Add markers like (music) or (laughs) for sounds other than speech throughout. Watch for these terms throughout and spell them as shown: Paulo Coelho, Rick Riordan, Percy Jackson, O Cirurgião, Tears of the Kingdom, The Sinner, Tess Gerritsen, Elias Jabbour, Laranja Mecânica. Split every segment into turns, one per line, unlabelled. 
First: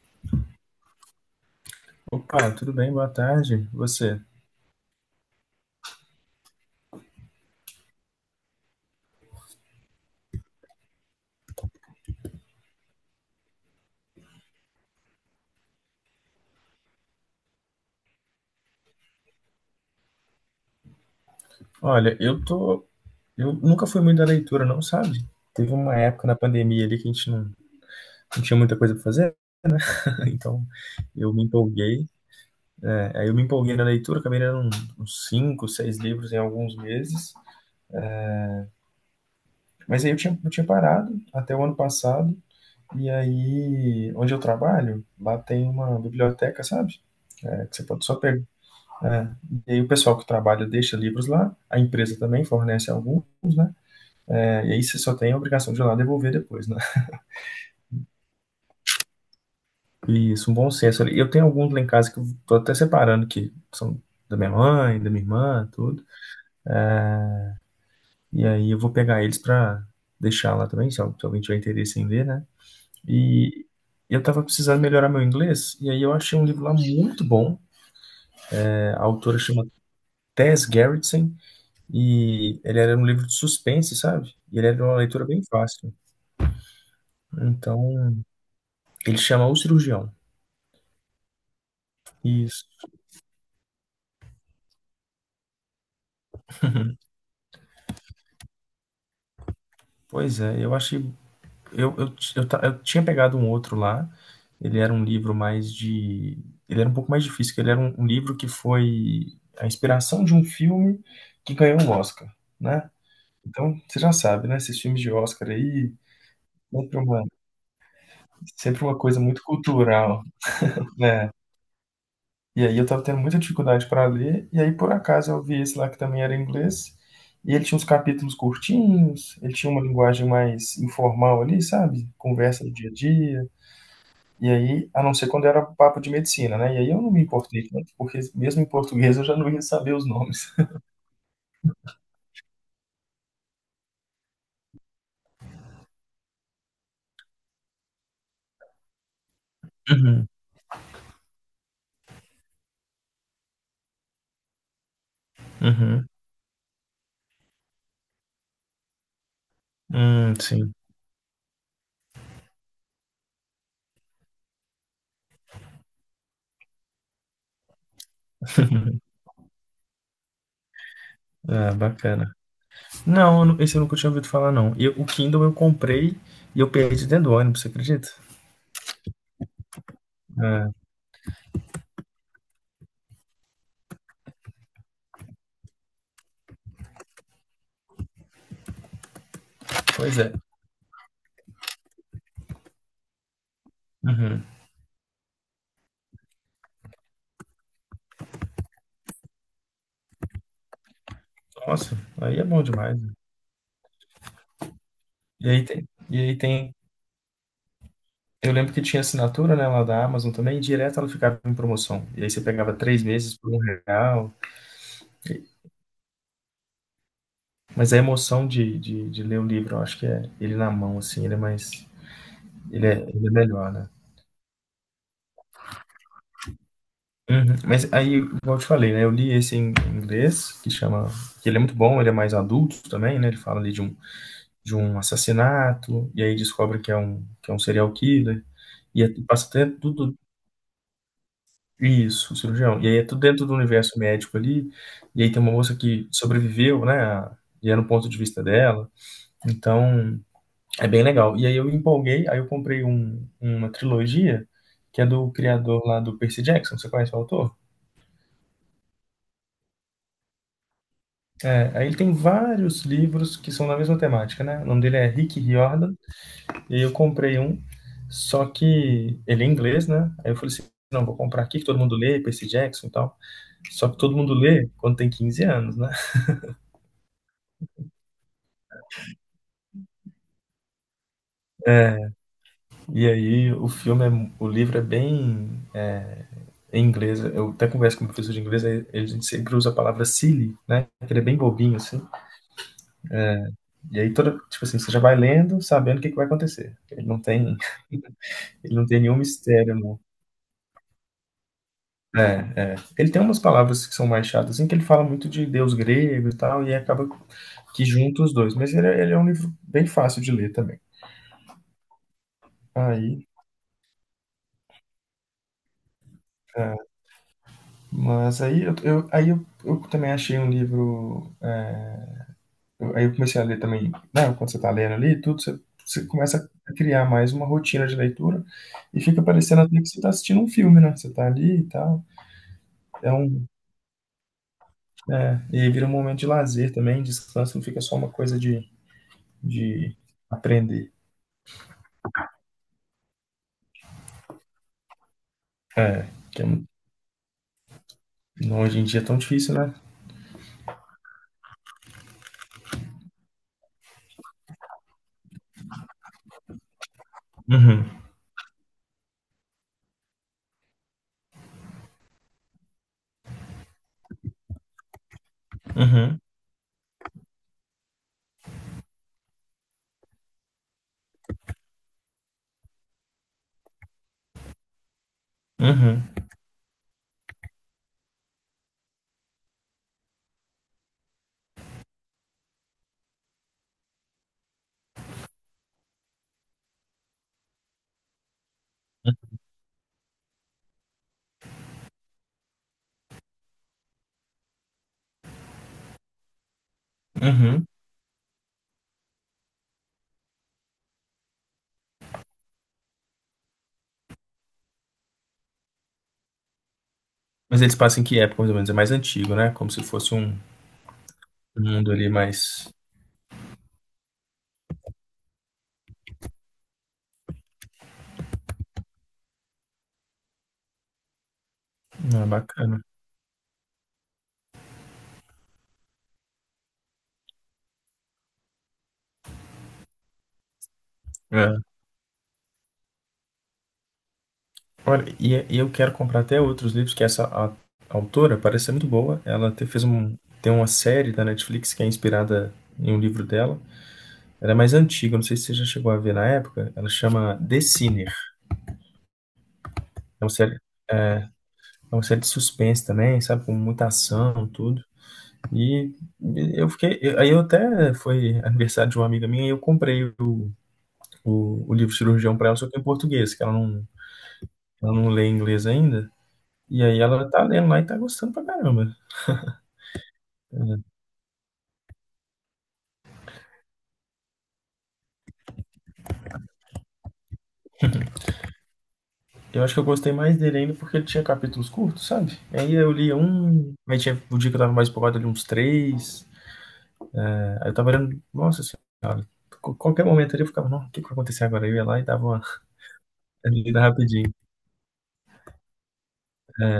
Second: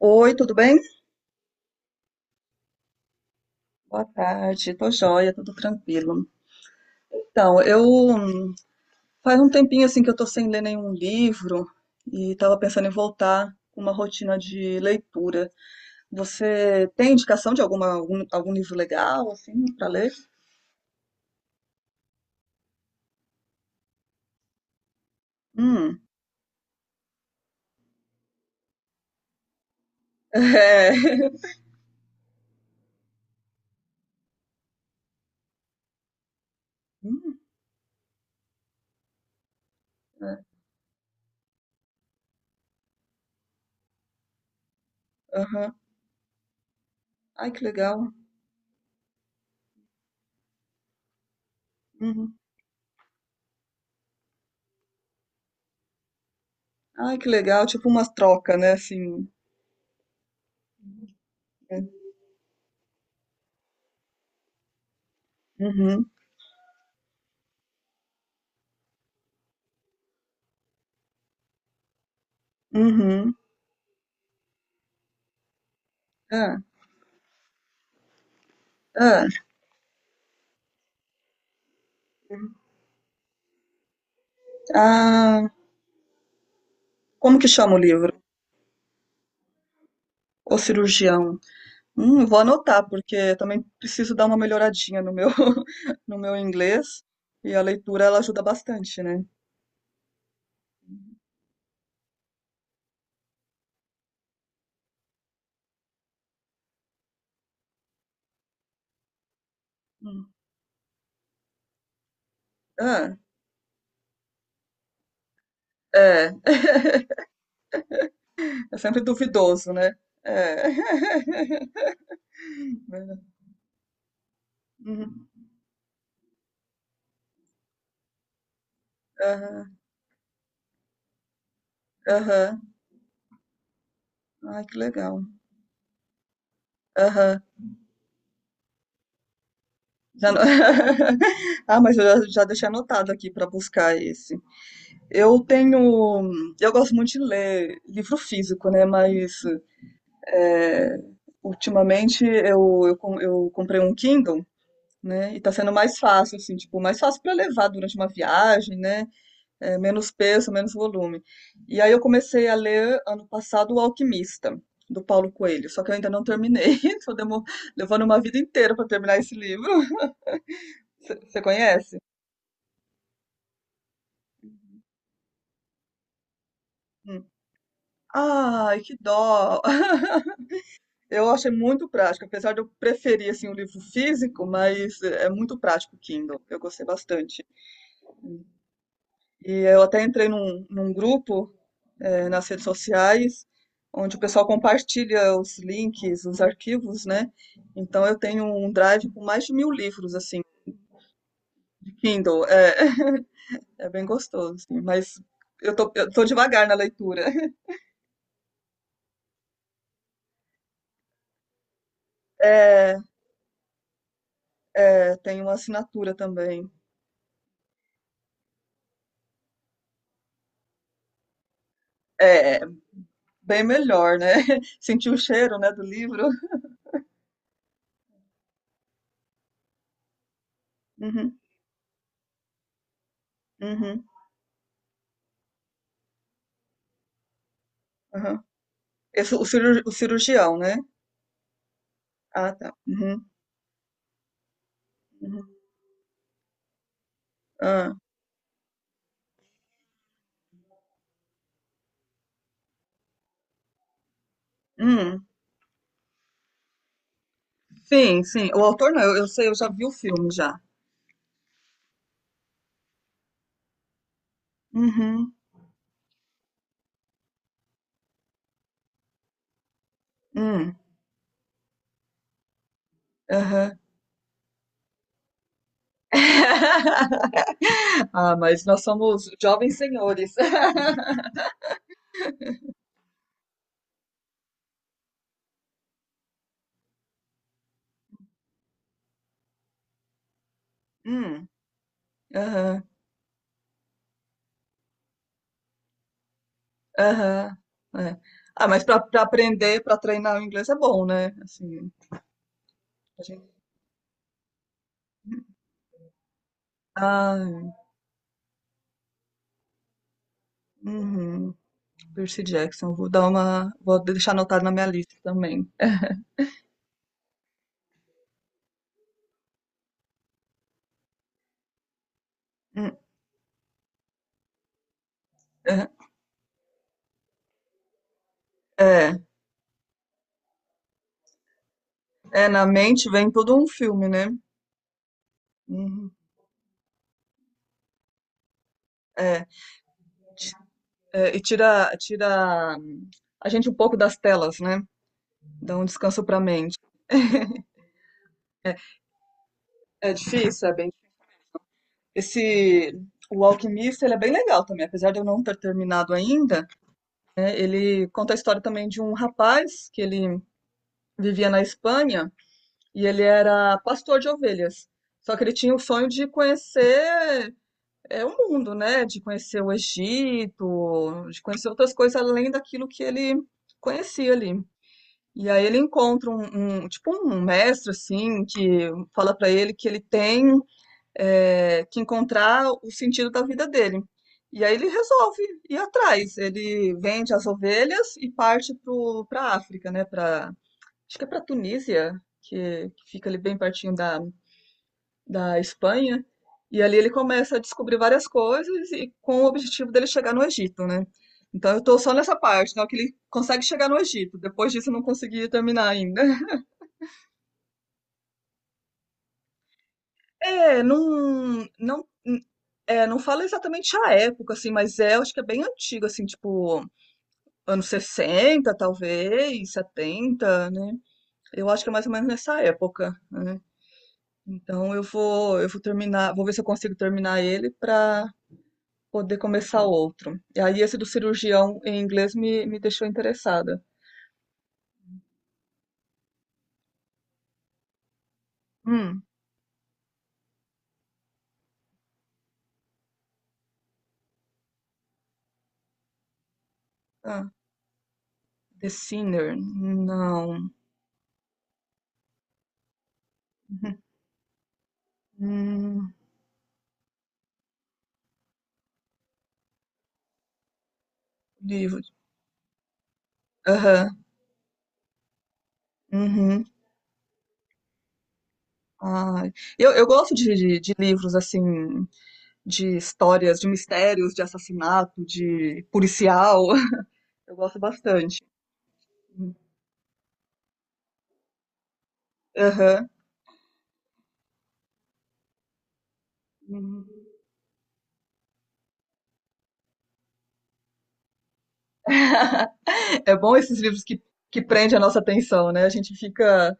Oi, tudo bem?
Opa, tudo bem? Boa tarde.
Boa
Você?
tarde, tô joia, tudo tranquilo. Então, eu faz um tempinho assim que eu tô sem ler nenhum livro e tava pensando em voltar com uma rotina de leitura. Você tem indicação de algum livro legal assim para ler?
Olha, eu tô. Eu nunca fui muito da leitura, não, sabe? Teve uma
Hum.
época na pandemia ali que a gente não tinha muita coisa pra fazer, (laughs)
(laughs)
então
É.
eu me empolguei. É, aí eu me empolguei na leitura, acabei lendo uns cinco, seis livros em alguns meses.
Hum,
Mas aí eu
é.
tinha parado até o ano passado. E aí, onde eu trabalho, lá tem
Aham.
uma biblioteca, sabe?
Ai, que
É, que você pode
legal.
só pegar. É. E aí o pessoal que trabalha deixa livros lá, a empresa
Uhum.
também fornece alguns, né? E aí você só tem a obrigação de ir lá devolver depois, né?
Ai, que legal, tipo umas trocas, né, assim.
E isso, um bom senso ali. Eu tenho alguns lá em
Né?
casa que eu tô até separando, que são da minha mãe, da minha irmã, tudo.
Uhum.
E aí eu vou pegar eles pra deixar lá também, se alguém tiver interesse em ler, né?
Uhum.
E eu tava precisando melhorar meu inglês, e aí eu achei um
Ah,
livro lá muito bom. É, a
ah.
autora chama Tess Gerritsen, e ele era um livro de suspense, sabe? E ele era de uma leitura bem
Ah,
fácil.
como que chama o livro?
Então, ele chama O Cirurgião.
O cirurgião. Vou
Isso.
anotar, porque eu também preciso dar uma melhoradinha no meu, (laughs) no meu inglês. E a leitura, ela ajuda bastante, né?
Pois é, eu achei eu, ti- eu, ta- eu tinha pegado um outro lá. Ele era um livro mais de. Ele era um pouco mais difícil, que ele era um livro que foi a inspiração
Hum.
de um filme que ganhou um Oscar, né?
Ah,
Então, você já sabe, né? Esses filmes de Oscar aí,
é. (laughs)
sempre uma,
É
sempre uma
sempre
coisa muito
duvidoso, né?
cultural,
É.
né?
(laughs)
E aí eu tava tendo
Verdade.
muita dificuldade para ler, e aí por
Uhum.
acaso eu vi esse lá que também era em inglês, e ele tinha uns capítulos curtinhos, ele tinha
Aham,
uma linguagem mais informal ali, sabe?
aham.
Conversa do dia a dia. E
Ai, que
aí, a não
legal.
ser quando era papo de medicina, né, e aí eu não me
Aham.
importei tanto, porque mesmo em português eu já não ia saber os
Já ano-
nomes.
(laughs) Ah, mas eu já, já deixei anotado aqui para buscar esse. Eu tenho. Eu gosto muito de ler livro físico, né? Mas
Uhum,
é, ultimamente eu comprei um Kindle. Né? E tá sendo mais
uhum.
fácil, assim, tipo, mais fácil para levar durante uma viagem, né? É, menos peso, menos
Sim.
volume. E aí eu comecei a ler ano passado O Alquimista, do Paulo Coelho, só que eu ainda não terminei. (laughs) Tô demo- Levando uma vida inteira para terminar esse livro. Você
Ah,
conhece?
bacana. Não, esse eu nunca tinha ouvido falar, não. E o Kindle eu comprei e eu perdi
Hum.
dentro do ônibus, você acredita?
Ai, que dó!
Ah,
(laughs) Eu achei muito prático, apesar de eu preferir assim, o livro físico, mas é muito prático o Kindle. Eu gostei bastante. E eu até
pois
entrei
é.
num grupo nas redes sociais, onde o
Uhum.
pessoal compartilha os links, os arquivos, né? Então eu tenho um drive com mais de 1.000 livros, assim, de
Nossa, aí
Kindle.
é bom
É,
demais, né?
(laughs) é bem gostoso, assim, mas eu tô, eu
E
tô
aí
devagar
tem.
na leitura. (laughs)
Eu lembro que tinha assinatura, né, lá da Amazon também, e direto ela ficava em promoção. E aí você pegava
É,
3 meses por R$ 1.
é, tem uma assinatura também.
Mas a emoção de ler o livro, eu acho que é ele na mão, assim, ele é mais
É,
ele é
bem
melhor, né.
melhor, né? (laughs) Sentir o cheiro, né, do livro.
Uhum. Mas aí, igual eu te falei, né, eu li esse em inglês,
Uhum,
que ele é muito bom, ele é mais adulto também, né, ele fala ali
uhum,
de um assassinato, e aí descobre que é um serial
uhum.
killer, e é
Esse,
passa até
cirur- o
tudo
cirurgião, né?
isso, o
Ah, tá.
cirurgião. E aí é tudo
Uhum,
dentro do universo médico ali, e aí tem uma
uhum.
moça que sobreviveu, né, e é no
Ah,
ponto de vista dela. Então é bem legal. E aí eu empolguei, aí eu comprei uma trilogia que é
hum.
do criador lá do Percy Jackson. Você conhece o autor?
Sim, sim. O autor não, eu sei, eu já vi o filme já.
É, aí ele tem vários livros que são da mesma temática, né? O nome dele é
Uhum.
Rick Riordan. E aí eu comprei um, só que ele é inglês, né? Aí eu falei assim,
Hum.
não, vou comprar aqui que todo mundo lê, Percy Jackson e tal.
Aham.
Só que todo mundo lê quando tem 15 anos, né? (laughs)
(laughs) Ah, mas nós somos jovens senhores. (laughs)
É, e aí o filme, é, o livro é bem é em inglês. Eu até converso com o professor de inglês, aí ele sempre usa a palavra silly, né? Que ele é bem
Hum.
bobinho, assim.
Aham.
E aí toda, tipo assim, você já vai lendo, sabendo o que que vai acontecer.
Aham. É. Ah,
Ele
mas
não
para
tem nenhum mistério,
aprender, para
não.
treinar o inglês é bom, né? Assim,
É, é. Ele tem
a
umas
gente...
palavras que são mais chatas, assim, que ele fala muito de deus grego e tal, e acaba
Ah,
que junta os dois. Mas ele, ele é um livro bem fácil de ler também.
uhum. Percy Jackson. Vou
Aí,
dar uma... Vou deixar anotado na minha lista também. (laughs)
é, mas eu também achei um livro. É,
Hum,
aí eu comecei a ler também, né? Quando você tá lendo ali, tudo,
é,
você começa a criar mais uma rotina de leitura e
é,
fica parecendo até que você tá assistindo um filme, né? Você tá ali e tal.
é, na mente
É
vem
um
todo um filme, né?
É, e aí vira um
Uhum,
momento de lazer também, descanso, não fica só uma coisa
é,
de
ti-
aprender.
é, e tira, a gente um pouco das telas, né? Dá um
É,
descanso para a
que é um-
mente.
não,
É,
hoje em dia é tão difícil, né?
é difícil, é bem. Esse. O Alquimista, ele é bem legal também, apesar de eu não ter terminado ainda. Né,
Uhum,
ele conta a história também de um rapaz que ele vivia na Espanha e ele era pastor de ovelhas. Só que ele tinha o sonho
uhum,
de conhecer o mundo, né? De conhecer o Egito, de conhecer outras coisas além daquilo que ele conhecia ali. E aí ele
uhum,
encontra tipo um mestre assim que fala para ele que ele tem que encontrar o sentido da vida dele. E aí ele resolve ir atrás. Ele vende as ovelhas e parte para a África, né? Pra, acho que é para a Tunísia, que fica ali bem pertinho da, da Espanha. E ali ele começa a
uhum.
descobrir várias coisas e com o objetivo dele chegar no Egito, né? Então eu tô só nessa parte, né? Que ele consegue chegar no Egito. Depois disso eu não consegui terminar ainda.
Mas eles passam em que época, mais ou menos? É mais antigo, né? Como se fosse um
É,
mundo ali mais...
é, não fala exatamente a época, assim, mas é, eu acho que é bem antigo, assim, tipo, anos 60 talvez, 70, né? Eu acho que é mais ou
Não, é
menos nessa
bacana.
época, né? Então eu vou terminar, vou ver se eu consigo terminar ele para poder começar outro. E aí esse do
É.
cirurgião em inglês me deixou interessada.
Olha, e eu quero comprar até outros livros, que autora parece ser muito boa.
Hum,
Ela te, fez um, tem uma série da Netflix que é inspirada em um livro dela. Ela é mais antiga, não sei se você já chegou a ver na época. Ela chama
ah,
The Sinner.
The Sinner,
É uma série,
não.
é uma série de suspense também, sabe? Com muita
(laughs)
ação, tudo. E
Hum,
eu fiquei. Aí eu até foi aniversário de uma amiga minha e eu comprei o livro
livro.
Cirurgião pra ela, só que em português, que
Aham,
ela não lê inglês ainda.
uhum.
E aí ela tá lendo lá e tá gostando pra caramba.
Ai, eu gosto de livros assim, de histórias, de mistérios, de assassinato, de policial. (laughs) Eu gosto bastante.
Eu acho que eu gostei mais dele ainda porque ele tinha capítulos curtos, sabe? E aí eu
Aham.
lia um, aí tinha o dia que eu tava mais empolgado ali uns três. Aí eu tava olhando, nossa senhora, qualquer momento ali eu ficava, não, o que que vai acontecer agora? Eu ia lá e dava uma (laughs)
É bom esses
lida
livros
rapidinho.
que prendem a nossa atenção, né? A gente fica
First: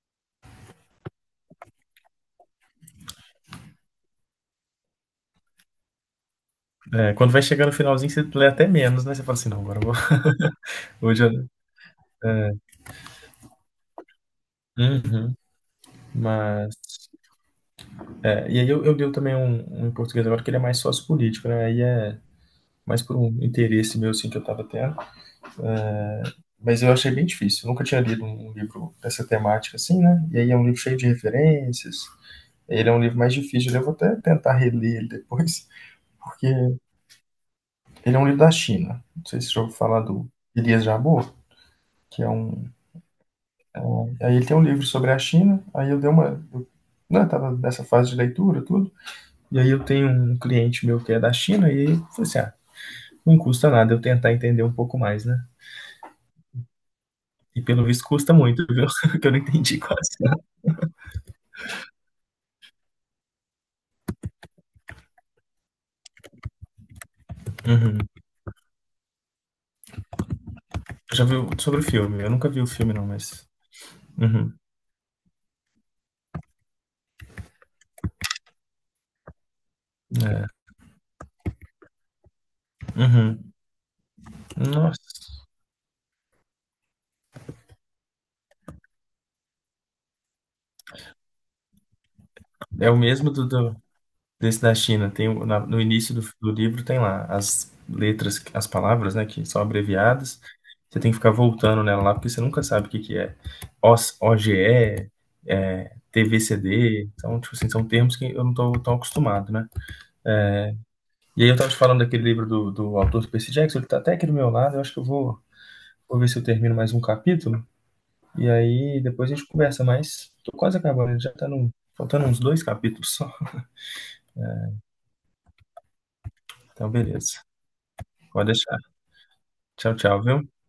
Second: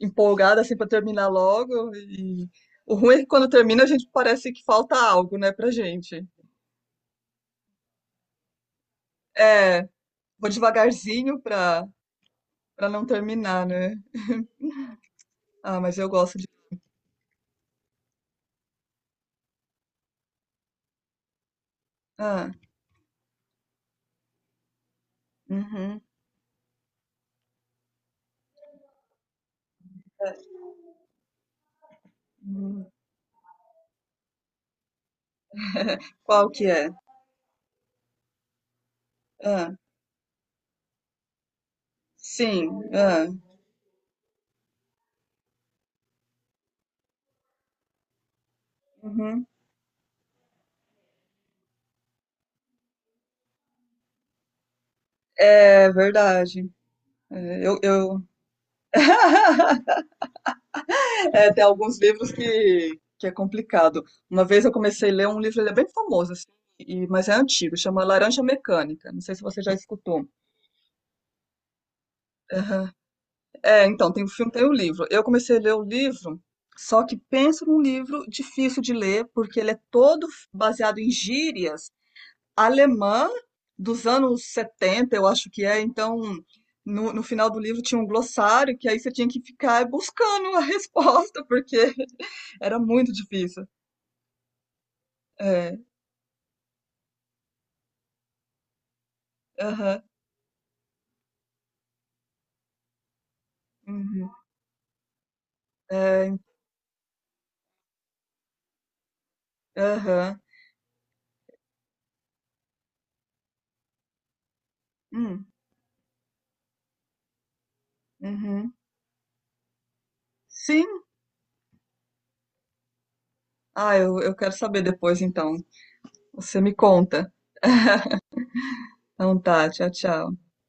empolgada assim para terminar logo e o ruim é que quando termina a gente parece que falta algo, né, pra gente.
É, quando vai chegar no finalzinho, você lê até menos, né? Você fala assim, não, agora
É,
eu vou.
vou
(laughs) Hoje
devagarzinho
eu.
pra, pra não terminar, né?
Uhum.
Ah, mas eu gosto de.
Mas. É, e aí eu leio também um em português agora que ele é mais sociopolítico, né? Aí é
Ah,
mais por um interesse meu, assim, que eu tava tendo.
uhum,
Mas eu achei bem difícil. Eu nunca tinha lido um livro dessa temática, assim, né? E aí é um livro cheio de referências. Ele
uhum.
é um livro mais difícil. Eu vou até tentar reler ele depois, (laughs) porque
Qual que é?
ele é um livro da China. Não sei se você já
Ah.
ouviu falar do Elias Jabbour, que é um
Sim, é.
É, aí ele tem um livro sobre a China, aí eu dei uma. Eu, né, eu tava nessa fase de leitura, tudo.
Uhum.
E aí eu tenho um cliente meu que é da China, e aí eu falei assim: ah, não custa nada eu tentar entender um pouco mais, né?
É verdade.
E
É,
pelo visto
eu...
custa muito, viu? (laughs) Porque eu não entendi
(laughs)
quase nada.
É, tem alguns livros que é complicado. Uma vez eu comecei a ler um livro, ele é bem famoso, assim, e- mas é antigo,
Uhum.
chama Laranja Mecânica. Não sei se você já escutou.
Já viu sobre o filme? Eu nunca vi o
Aham.
filme, não, mas.
É, então, tem o filme,
Uhum.
tem o livro. Eu comecei a ler o livro, só que penso num livro difícil de ler, porque ele é todo
É.
baseado em gírias alemã
Uhum.
dos anos 70, eu
Nossa.
acho que é. Então, no final do livro tinha um glossário que aí você tinha que ficar buscando a (laughs) resposta, porque era
É o
muito
mesmo
difícil.
desse da China, tem
É,
no início do livro tem lá as letras, as palavras, né, que são
aham,
abreviadas. Você tem que ficar voltando nela lá, porque você nunca sabe o que que é. OS
uhum,
OGE, é,
é,
TVCD, então, tipo assim, são termos que eu não tô tão acostumado, né?
aham,
E aí eu tava te falando daquele livro do autor do Percy Jackson, ele tá até aqui do meu lado, eu acho que eu vou,
hum,
vou ver se eu termino mais um capítulo, e
uhum.
aí depois a gente conversa mais. Tô quase
Sim.
acabando, ele já tá no, faltando uns dois capítulos só.
Ah, eu quero saber depois, então. Você me
Então,
conta.
beleza. Pode deixar.
Então tá, tchau,
Tchau, tchau,
tchau.
viu?